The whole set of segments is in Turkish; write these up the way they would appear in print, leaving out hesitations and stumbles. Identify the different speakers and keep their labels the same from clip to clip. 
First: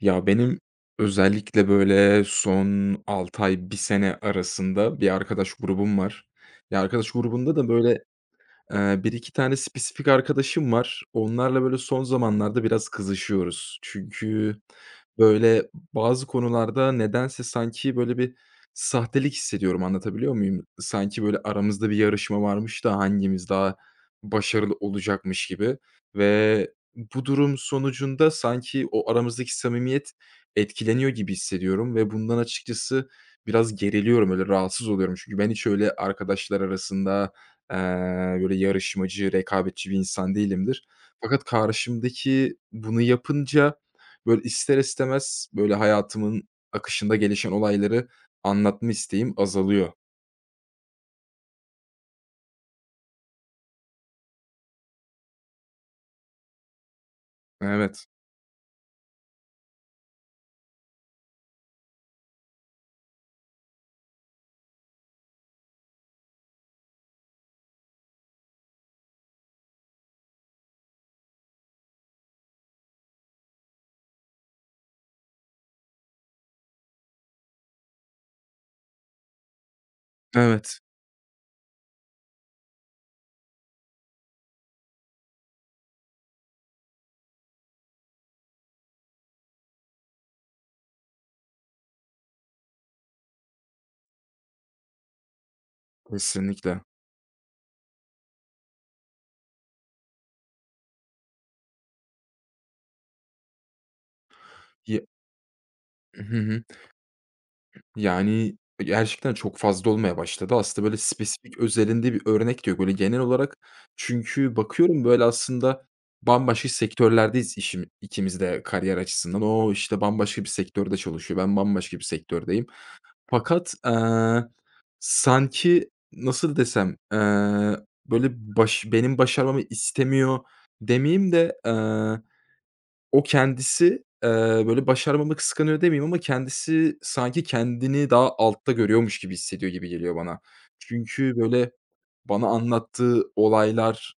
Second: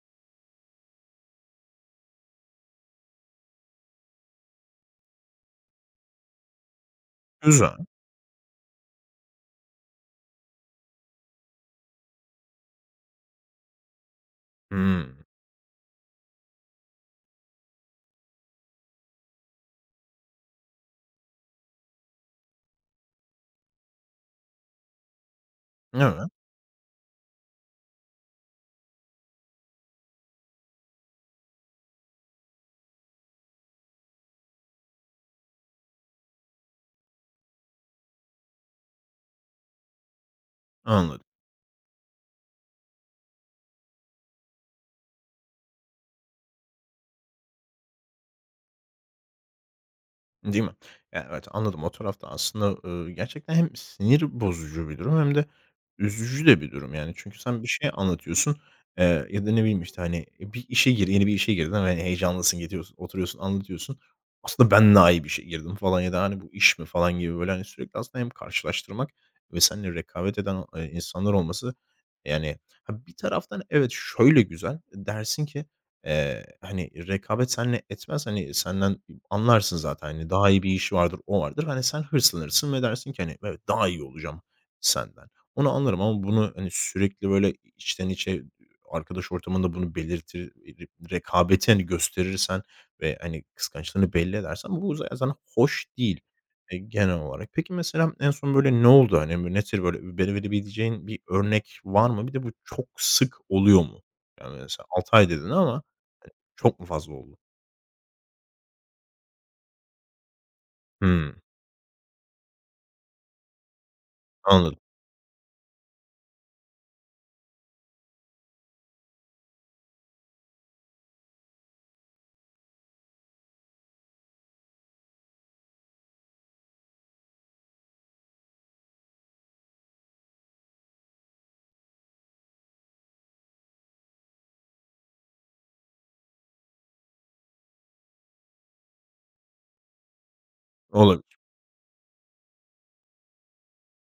Speaker 1: Ya, benim özellikle, böyle, son 6 ay, bir sene arasında bir arkadaş grubum var. Ya, arkadaş grubunda da,
Speaker 2: Güzel.
Speaker 1: böyle, 1-2 tane spesifik arkadaşım var. Onlarla, böyle, son zamanlarda biraz kızışıyoruz. Çünkü,
Speaker 2: Hımm.
Speaker 1: böyle, bazı konularda nedense sanki, böyle, bir sahtelik hissediyorum, anlatabiliyor muyum? Sanki, böyle, aramızda bir yarışma varmış da hangimiz daha başarılı olacakmış gibi
Speaker 2: Evet,
Speaker 1: ve bu durum sonucunda sanki o aramızdaki samimiyet etkileniyor gibi hissediyorum ve bundan açıkçası biraz geriliyorum, öyle rahatsız oluyorum. Çünkü ben hiç öyle arkadaşlar arasında Eee, böyle yarışmacı, rekabetçi bir insan değilimdir.
Speaker 2: anladım.
Speaker 1: Fakat karşımdaki bunu yapınca, böyle, ister istemez, böyle, hayatımın akışında gelişen olayları anlatma isteğim azalıyor.
Speaker 2: Değil mi? Ya, evet, anladım. O tarafta aslında, gerçekten hem sinir bozucu bir durum hem de üzücü de bir durum, yani. Çünkü sen bir şey
Speaker 1: Evet.
Speaker 2: anlatıyorsun, ya da ne bileyim, işte, hani, bir işe gir yeni bir işe girdin, ve hani, heyecanlısın, gidiyorsun, oturuyorsun, anlatıyorsun. "Aslında ben daha iyi bir şey girdim." falan ya da, hani, "Bu iş mi?" falan gibi, böyle, hani, sürekli aslında hem karşılaştırmak ve seninle rekabet eden, insanlar olması, yani, ha, bir taraftan evet, şöyle güzel, dersin ki, hani, rekabet seninle etmez, hani, senden. Anlarsın zaten, hani, daha iyi bir
Speaker 1: Evet.
Speaker 2: işi vardır, o vardır. Hani, sen hırslanırsın ve dersin ki, hani, "Evet, daha iyi olacağım senden." Onu anlarım ama bunu, hani, sürekli böyle içten içe arkadaş ortamında bunu belirtir rekabeti, hani, gösterirsen ve, hani, kıskançlığını belli edersen bu zaten hoş değil,
Speaker 1: Kesinlikle.
Speaker 2: genel olarak. Peki, mesela en son böyle ne oldu? Hani, böyle nedir böyle beni verebileceğin bir örnek var mı? Bir de bu çok sık oluyor mu? Yani, mesela
Speaker 1: Ya.
Speaker 2: 6 ay dedin ama
Speaker 1: Hı hı.
Speaker 2: çok mu fazla oldu?
Speaker 1: Yani, gerçekten çok fazla olmaya başladı. Aslında böyle
Speaker 2: Hımm,
Speaker 1: spesifik özelinde bir örnek diyor. Böyle genel olarak çünkü
Speaker 2: anladım.
Speaker 1: bakıyorum böyle aslında bambaşka sektörlerdeyiz, işim ikimiz de kariyer açısından. O, işte, bambaşka bir sektörde çalışıyor, ben bambaşka bir sektördeyim. Fakat, sanki nasıl desem, böyle benim başarmamı istemiyor demeyeyim de, o kendisi, böyle, başarmama kıskanıyor demeyeyim ama kendisi sanki kendini daha altta görüyormuş gibi hissediyor gibi geliyor bana. Çünkü,
Speaker 2: Olabilir.
Speaker 1: böyle, bana anlattığı olaylar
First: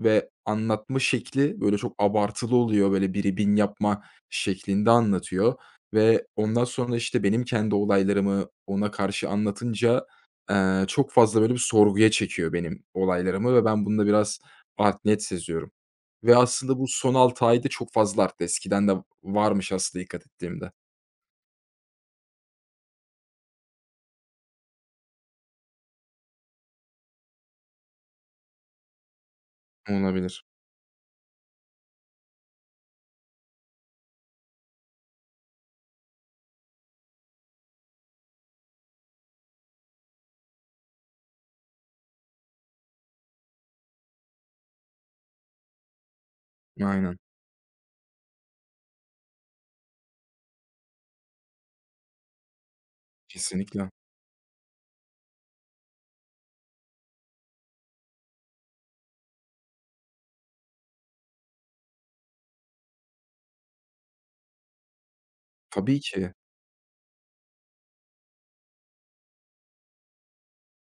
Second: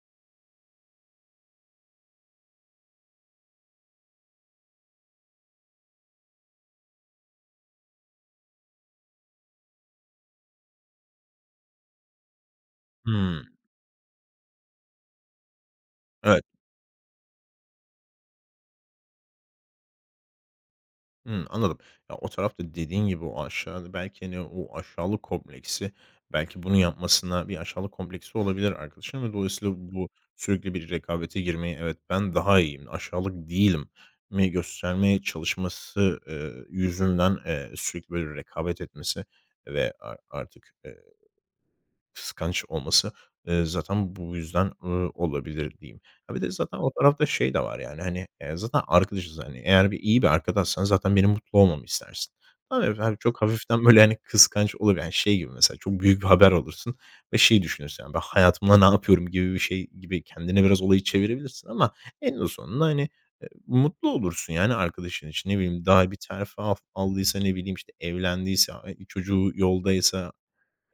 Speaker 1: ve anlatma şekli, böyle, çok abartılı oluyor, böyle, biri bin yapma şeklinde anlatıyor ve ondan sonra, işte, benim kendi olaylarımı ona karşı anlatınca, çok fazla, böyle, bir sorguya çekiyor benim
Speaker 2: Hımm.
Speaker 1: olaylarımı ve ben bunda biraz art net seziyorum ve
Speaker 2: Evet.
Speaker 1: aslında bu son 6 ayda çok fazla arttı. Eskiden de varmış aslında dikkat ettiğimde.
Speaker 2: Hımm, anladım. Ya, o tarafta dediğin gibi o aşağıda belki, hani, o aşağılık kompleksi belki bunu yapmasına bir aşağılık kompleksi olabilir arkadaşının ve dolayısıyla bu
Speaker 1: Olabilir.
Speaker 2: sürekli bir rekabete girmeyi, "Evet, ben daha iyiyim, aşağılık değilim." mi göstermeye çalışması, yüzünden, sürekli böyle rekabet etmesi ve artık, Kıskanç olması, zaten bu yüzden, olabilir diyeyim. Ya, bir de zaten o
Speaker 1: Aynen.
Speaker 2: tarafta şey de var yani, hani, zaten arkadaşız, hani, eğer bir iyi bir arkadaşsan zaten benim mutlu olmamı istersin. Ama efendim çok hafiften
Speaker 1: Kesinlikle.
Speaker 2: böyle, hani, kıskanç olur yani şey gibi mesela çok büyük bir haber olursun ve şey düşünürsün yani ben hayatımda ne yapıyorum gibi bir şey gibi kendine biraz olayı çevirebilirsin ama en sonunda, hani, mutlu olursun yani arkadaşın için. Ne bileyim
Speaker 1: Tabii
Speaker 2: daha bir
Speaker 1: ki.
Speaker 2: terfi aldıysa, ne bileyim, işte, evlendiyse, ay çocuğu yoldaysa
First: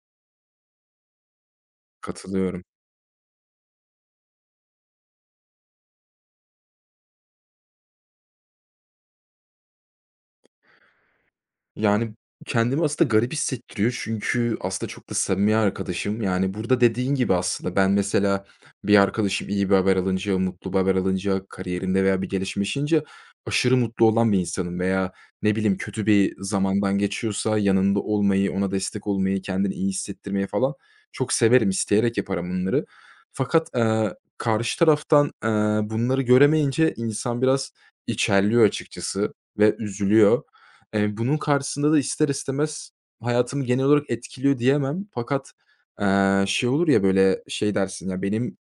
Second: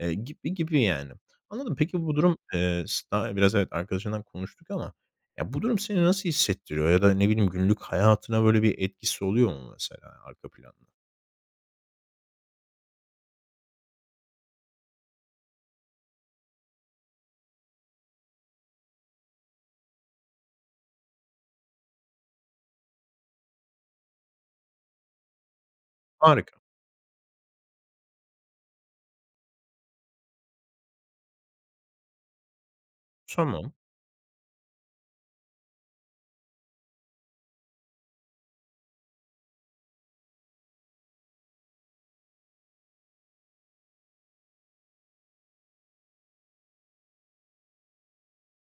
Speaker 2: Gibi gibi yani. Anladım. Peki bu durum,
Speaker 1: Katılıyorum.
Speaker 2: daha biraz evet arkadaşından konuştuk ama ya bu durum seni nasıl hissettiriyor ya da ne bileyim günlük hayatına böyle bir etkisi oluyor mu mesela arka planda?
Speaker 1: Yani, kendimi aslında garip hissettiriyor çünkü aslında çok da samimi arkadaşım. Yani, burada dediğin gibi aslında ben mesela bir arkadaşım iyi bir haber alınca, mutlu bir haber alınca, kariyerinde veya bir gelişmişince aşırı mutlu olan bir insanım veya ne bileyim kötü bir
Speaker 2: Harika.
Speaker 1: zamandan geçiyorsa yanında olmayı, ona destek olmayı, kendini iyi hissettirmeyi falan çok severim, isteyerek yaparım bunları. Fakat,
Speaker 2: Tamam.
Speaker 1: karşı taraftan, bunları göremeyince insan biraz içerliyor açıkçası ve üzülüyor. Bunun karşısında da ister istemez hayatımı genel olarak etkiliyor diyemem fakat, şey olur ya, böyle, şey dersin, ya, benim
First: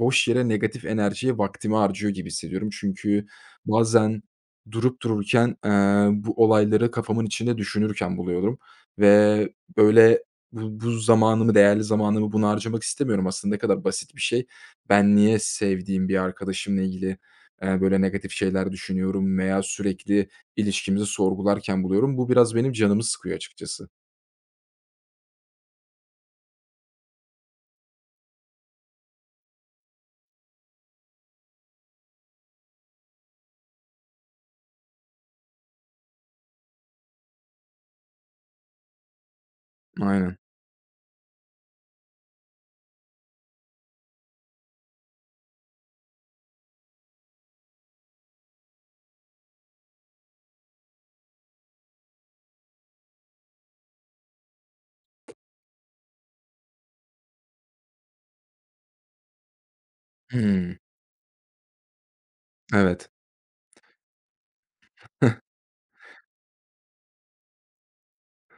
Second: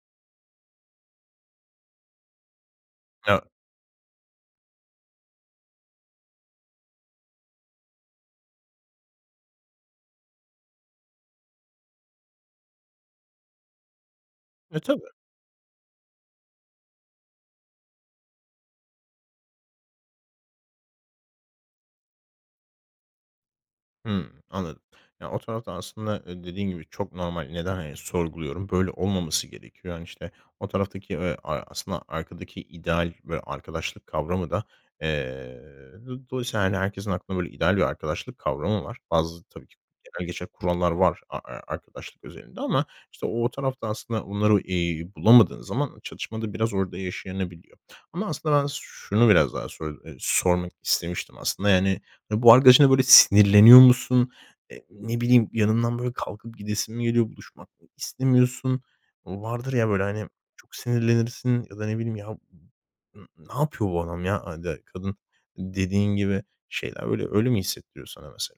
Speaker 1: boş yere negatif enerjiye vaktimi harcıyor gibi hissediyorum. Çünkü
Speaker 2: Ya,
Speaker 1: bazen durup dururken, bu olayları kafamın içinde düşünürken buluyorum ve böyle bu zamanımı, değerli zamanımı buna harcamak istemiyorum. Aslında ne kadar basit bir şey.
Speaker 2: tabii.
Speaker 1: Ben niye sevdiğim bir arkadaşımla ilgili, böyle negatif şeyler düşünüyorum veya sürekli ilişkimizi sorgularken buluyorum. Bu biraz benim canımı sıkıyor açıkçası.
Speaker 2: Hımm, anladım. Ya, o tarafta aslında, dediğin gibi çok normal. Neden, hani, sorguluyorum? Böyle olmaması gerekiyor. Yani, işte, o taraftaki, aslında arkadaki ideal böyle arkadaşlık kavramı da, eee, dolayısıyla, hani, herkesin aklında böyle ideal bir arkadaşlık kavramı var. Bazı tabii ki genel
Speaker 1: Aynen.
Speaker 2: geçer kurallar var a a arkadaşlık özelinde ama, işte, o tarafta aslında onları, bulamadığın zaman çatışma da biraz orada yaşanabiliyor. Ama aslında ben şunu biraz daha sormak istemiştim aslında. Yani, ya, bu arkadaşına böyle sinirleniyor musun? Ne bileyim, yanından böyle kalkıp gidesin mi geliyor, buluşmak mı istemiyorsun? Vardır ya böyle, hani, çok
Speaker 1: Hımm.
Speaker 2: sinirlenirsin ya da ne bileyim, "Ya,
Speaker 1: Evet.
Speaker 2: ne yapıyor bu adam ya?" ya da kadın dediğin gibi şeyler. Böyle, öyle mi hissettiriyor sana mesela?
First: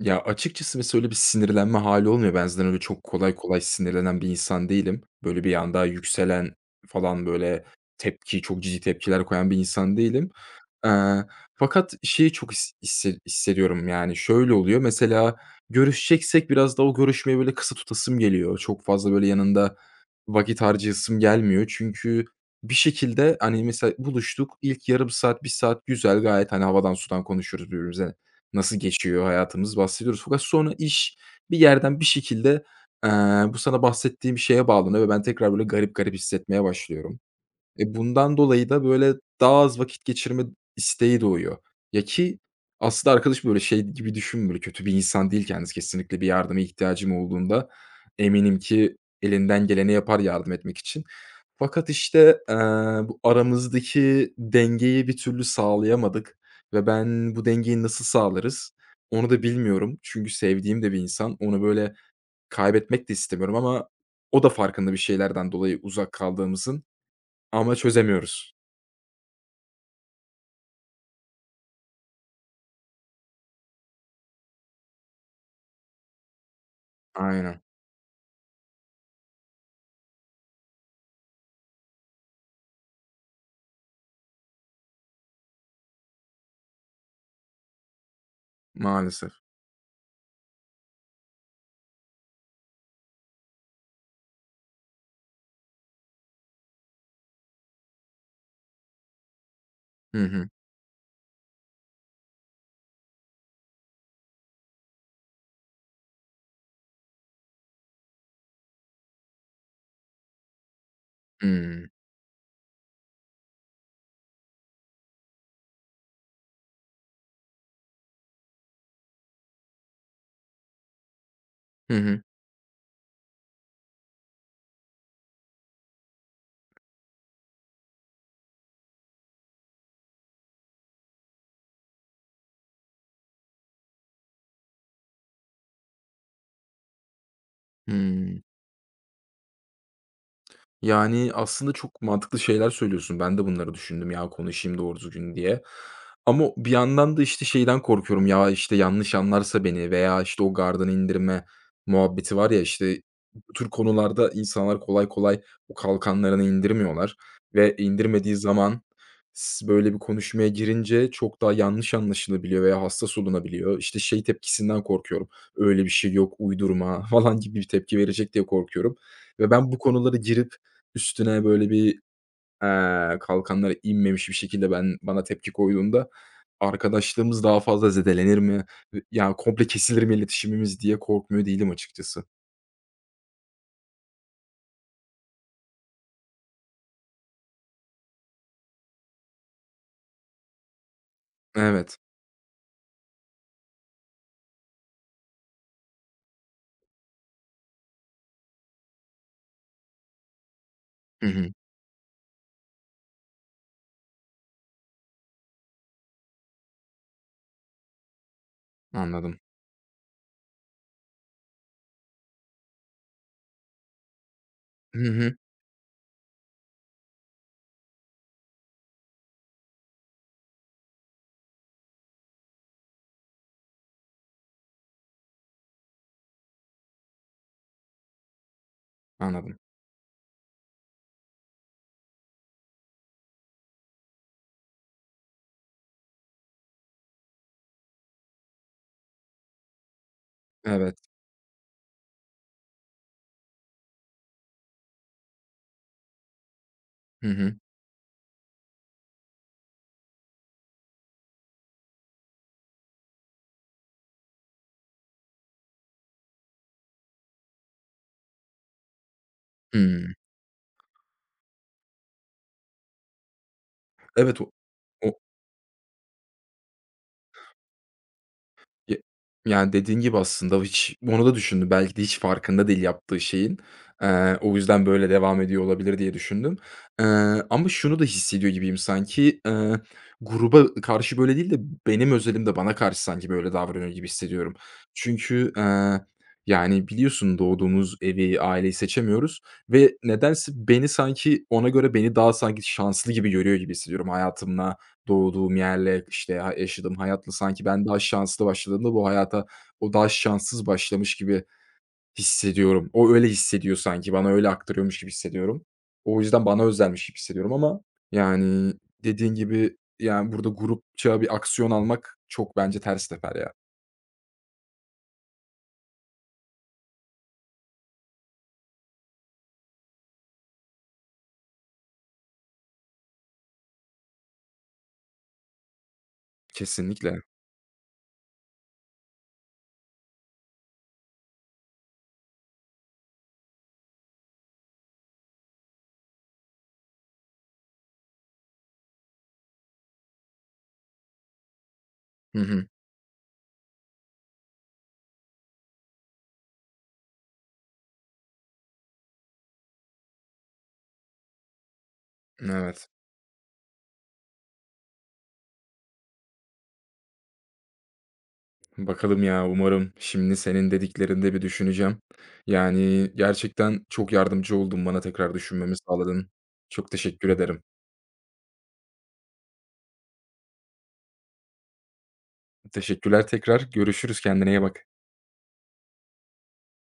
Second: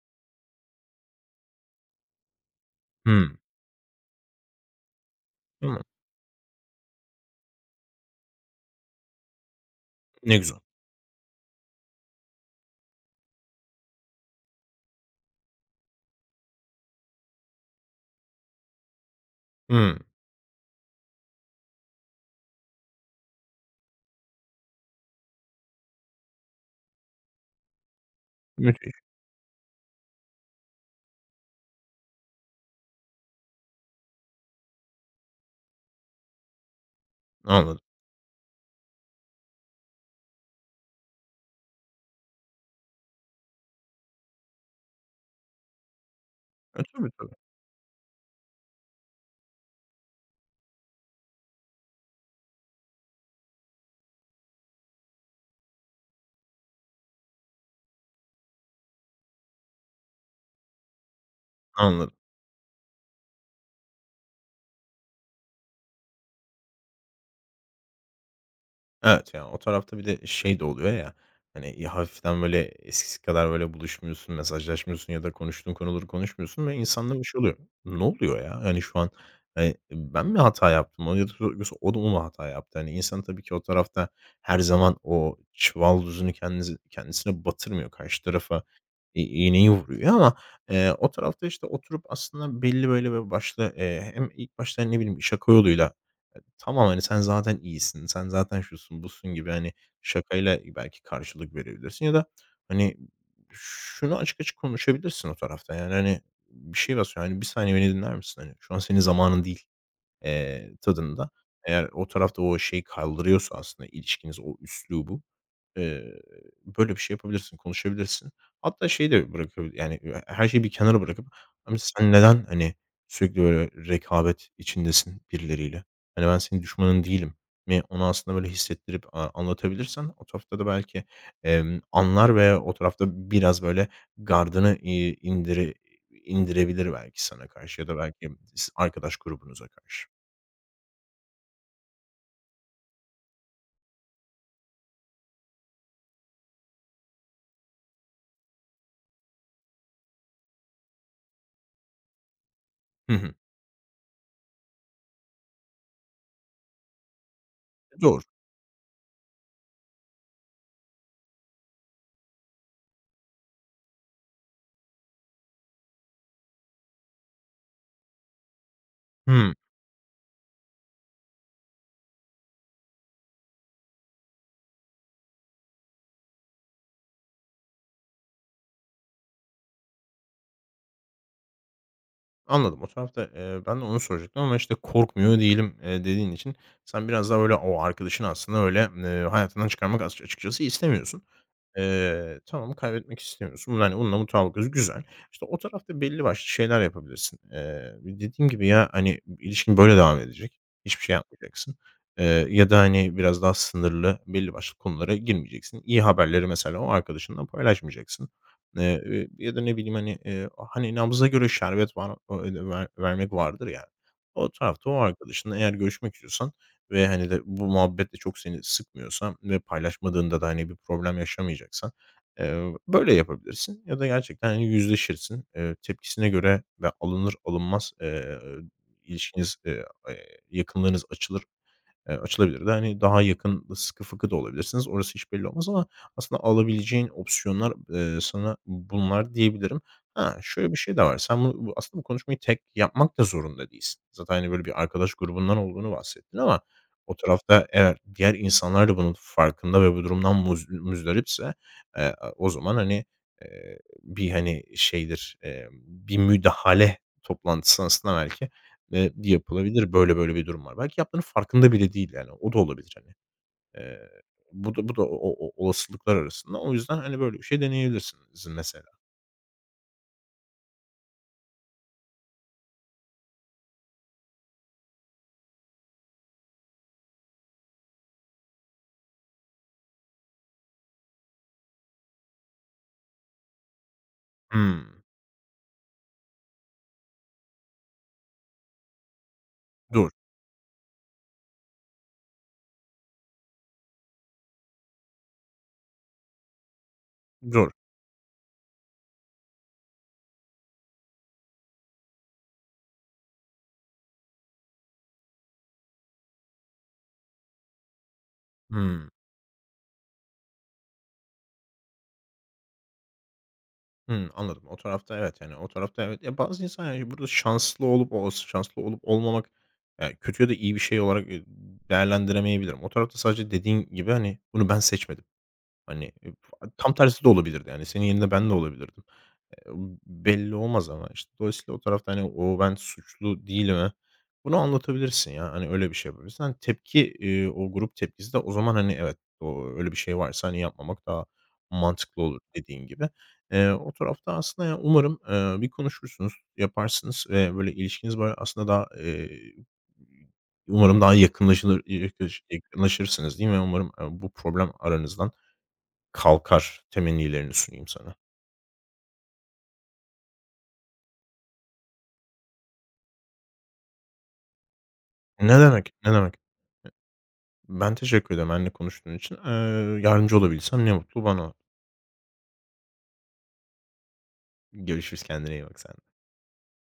Speaker 1: Ya, açıkçası mesela öyle bir sinirlenme hali olmuyor. Ben zaten öyle çok kolay
Speaker 2: Hımm.
Speaker 1: kolay sinirlenen bir insan değilim. Böyle bir
Speaker 2: Tamam.
Speaker 1: anda yükselen falan, böyle, tepki, çok ciddi tepkiler koyan bir insan değilim.
Speaker 2: Ne güzel.
Speaker 1: Eee, Fakat şeyi çok hissediyorum, yani, şöyle oluyor, mesela görüşeceksek biraz da o görüşmeyi, böyle, kısa tutasım geliyor. Çok fazla, böyle, yanında
Speaker 2: Hımm.
Speaker 1: vakit harcayasım gelmiyor. Çünkü bir şekilde, hani, mesela buluştuk, ilk yarım saat, bir saat güzel, gayet, hani, havadan sudan konuşuyoruz, birbirimize nasıl
Speaker 2: Müthiş.
Speaker 1: geçiyor hayatımız bahsediyoruz. Fakat sonra iş bir yerden bir şekilde, eee, bu sana bahsettiğim şeye bağlanıyor ve ben tekrar böyle garip garip hissetmeye başlıyorum.
Speaker 2: Anladım.
Speaker 1: E, bundan dolayı da, böyle, daha az vakit geçirme isteği doğuyor. Ya, ki aslında arkadaş, böyle, şey gibi düşünmüyor, kötü bir insan değil kendisi. Kesinlikle bir yardıma
Speaker 2: E, tabii,
Speaker 1: ihtiyacım
Speaker 2: tabii.
Speaker 1: olduğunda eminim ki elinden geleni yapar yardım etmek için. Fakat, işte, bu aramızdaki dengeyi bir türlü sağlayamadık ve ben bu dengeyi nasıl sağlarız onu da bilmiyorum. Çünkü sevdiğim de bir insan. Onu, böyle,
Speaker 2: Anladım.
Speaker 1: kaybetmek de istemiyorum ama o da farkında bir şeylerden dolayı uzak kaldığımızın. Ama çözemiyoruz.
Speaker 2: Evet, yani o tarafta bir de şey de oluyor ya, hani, hafiften böyle eskisi kadar böyle buluşmuyorsun, mesajlaşmıyorsun ya da konuştuğun konuları konuşmuyorsun ve insanda bir şey oluyor.
Speaker 1: Aynen,
Speaker 2: Ne oluyor ya? Yani şu an, ben mi hata yaptım? O ya da yoksa o da mı hata yaptı? Hani, insan tabii ki o tarafta her zaman o çuval düzünü kendisi kendisine batırmıyor. Karşı tarafa i
Speaker 1: maalesef.
Speaker 2: iğneyi vuruyor ama, o tarafta, işte, oturup aslında belli böyle, böyle, başlı, hem ilk başta, ne bileyim, şaka yoluyla Tamam, hani, sen zaten iyisin, sen zaten şusun, busun gibi, hani,
Speaker 1: Hı hı.
Speaker 2: şakayla belki karşılık verebilirsin ya da, hani, şunu açık açık konuşabilirsin o tarafta. Yani, hani, bir şey basıyor, hani, bir saniye beni dinler misin?" Hani, "Şu an senin zamanın değil." Tadında.
Speaker 1: Hımm.
Speaker 2: Eğer o tarafta o şeyi kaldırıyorsa aslında ilişkiniz, o üslubu, Eee, böyle bir şey yapabilirsin, konuşabilirsin. Hatta şeyi de bırakabilir yani, her şeyi bir kenara bırakıp, "Abi,
Speaker 1: Hı
Speaker 2: sen
Speaker 1: hı.
Speaker 2: neden, hani, sürekli böyle rekabet içindesin birileriyle? Hani, ben senin düşmanın değilim." mi onu aslında böyle hissettirip, anlatabilirsen o tarafta da belki, anlar ve o tarafta biraz böyle gardını, indirebilir belki sana karşı ya da belki
Speaker 1: Hımm.
Speaker 2: arkadaş grubunuza karşı.
Speaker 1: Yani, aslında çok mantıklı şeyler söylüyorsun. Ben de bunları düşündüm ya, konuşayım doğru düzgün diye. Ama bir yandan da, işte, şeyden korkuyorum ya, işte, yanlış anlarsa beni veya, işte, o gardını indirme muhabbeti var ya, işte,
Speaker 2: Hı hı.
Speaker 1: bu tür konularda insanlar kolay kolay o kalkanlarını indirmiyorlar ve
Speaker 2: Doğru.
Speaker 1: indirmediği zaman böyle bir konuşmaya girince çok daha yanlış anlaşılabiliyor veya hassas olunabiliyor. İşte, şey tepkisinden korkuyorum, "Öyle bir şey yok, uydurma." falan gibi bir tepki verecek diye korkuyorum ve
Speaker 2: Hıı.
Speaker 1: ben bu konulara girip üstüne böyle bir, kalkanları inmemiş bir şekilde ben bana tepki koyduğunda arkadaşlığımız daha fazla zedelenir mi? Ya, komple kesilir mi iletişimimiz diye korkmuyor değilim açıkçası.
Speaker 2: Anladım. O tarafta, ben de onu soracaktım ama, işte, "Korkmuyor değilim." Dediğin için sen biraz daha, böyle, o arkadaşını aslında öyle, hayatından çıkarmak açıkçası istemiyorsun.
Speaker 1: Evet.
Speaker 2: Tamam, kaybetmek istemiyorsun. Hani, bununla mutabıkız, güzel. İşte, o tarafta belli başlı şeyler yapabilirsin. Dediğim gibi ya, hani, ilişkin böyle devam edecek. Hiçbir şey
Speaker 1: Hı hı.
Speaker 2: yapmayacaksın. Ya da, hani, biraz daha sınırlı belli başlı konulara girmeyeceksin. İyi haberleri mesela o arkadaşınla paylaşmayacaksın. Eee,
Speaker 1: Anladım.
Speaker 2: ya da ne bileyim, hani, hani, nabza göre şerbet var, o vermek vardır ya. O tarafta o
Speaker 1: Hı hı.
Speaker 2: arkadaşınla eğer görüşmek istiyorsan ve, hani, de bu muhabbet de çok seni sıkmıyorsa ve paylaşmadığında da, hani, bir problem yaşamayacaksan, böyle yapabilirsin ya da gerçekten, hani, yüzleşirsin. Tepkisine göre ve alınır alınmaz, ilişkiniz,
Speaker 1: Anladım.
Speaker 2: yakınlığınız açılır. Açılabilir de, hani, daha yakın, sıkı fıkı da olabilirsiniz. Orası hiç belli olmaz ama aslında alabileceğin opsiyonlar, sana bunlar diyebilirim. Ha, şöyle bir şey
Speaker 1: Evet.
Speaker 2: de var. Sen bu aslında bu konuşmayı tek yapmak da zorunda değilsin. Zaten, hani, böyle bir arkadaş grubundan olduğunu bahsettin ama o
Speaker 1: Hı hı.
Speaker 2: tarafta eğer diğer insanlar da bunun farkında ve bu durumdan muzdaripse, o zaman, hani, bir, hani, şeydir, bir müdahale toplantısı aslında belki Yapılabilir,
Speaker 1: Hımm.
Speaker 2: böyle bir durum var. Belki yaptığının farkında bile değil yani. O da olabilir hani. Eee,
Speaker 1: Evet. o
Speaker 2: bu da o o o olasılıklar arasında. O yüzden, hani, böyle bir şey deneyebilirsiniz mesela.
Speaker 1: Ye Yani, dediğin gibi aslında hiç onu da düşündüm. Belki de hiç farkında değil yaptığı şeyin. O yüzden böyle devam ediyor olabilir diye düşündüm. Eee, Ama şunu da hissediyor gibiyim sanki, gruba karşı böyle değil de benim özelimde bana karşı sanki böyle davranıyor gibi hissediyorum.
Speaker 2: Hımm.
Speaker 1: Çünkü, yani, biliyorsun doğduğumuz evi, aileyi seçemiyoruz ve
Speaker 2: Dur,
Speaker 1: nedense beni sanki ona göre beni daha sanki şanslı gibi görüyor gibi hissediyorum hayatımla, doğduğum yerle, işte, ha yaşadığım hayatla sanki
Speaker 2: dur.
Speaker 1: ben daha şanslı başladığımda bu hayata o daha şanssız başlamış gibi hissediyorum. O öyle hissediyor sanki, bana öyle aktarıyormuş gibi hissediyorum. O yüzden bana özelmiş gibi hissediyorum ama, yani,
Speaker 2: Hımm.
Speaker 1: dediğin gibi, yani, burada grupça bir aksiyon almak çok bence ters teper ya.
Speaker 2: Hımm, anladım. O tarafta evet, yani, o tarafta evet. Ya, bazı insan, yani, burada şanslı olup olası şanslı olup olmamak, kötü ya da iyi bir şey olarak, değerlendiremeyebilirim. O tarafta sadece dediğin gibi, hani, bunu ben seçmedim. Hani, tam
Speaker 1: Kesinlikle.
Speaker 2: tersi de olabilirdi yani. Senin yerinde ben de olabilirdim. Eee, belli olmaz ama, işte, dolayısıyla o tarafta, hani, o ben suçlu değilim. Bunu anlatabilirsin ya. Hani, öyle bir şey yapabilirsin. Hani, tepki, o grup tepkisi de o zaman, hani, evet, o öyle bir şey varsa, hani, yapmamak daha mantıklı
Speaker 1: Hı
Speaker 2: olur
Speaker 1: hı.
Speaker 2: dediğin gibi. O tarafta aslında ya umarım, bir konuşursunuz, yaparsınız ve böyle ilişkiniz böyle aslında daha, umarım daha yakınlaşılır yakınlaş
Speaker 1: Evet.
Speaker 2: yakınlaşırsınız diyeyim ve umarım, bu problem aranızdan kalkar temennilerini sunayım sana.
Speaker 1: Bakalım ya, umarım şimdi senin dediklerini de bir düşüneceğim. Yani, gerçekten çok yardımcı oldun, bana tekrar
Speaker 2: Ne
Speaker 1: düşünmemi
Speaker 2: demek, ne
Speaker 1: sağladın.
Speaker 2: demek.
Speaker 1: Çok teşekkür ederim.
Speaker 2: Ben teşekkür ederim benimle konuştuğun için. Yardımcı olabilsem ne mutlu bana.
Speaker 1: Teşekkürler tekrar. Görüşürüz. Kendine iyi bak.
Speaker 2: Görüşürüz, kendine iyi bak sen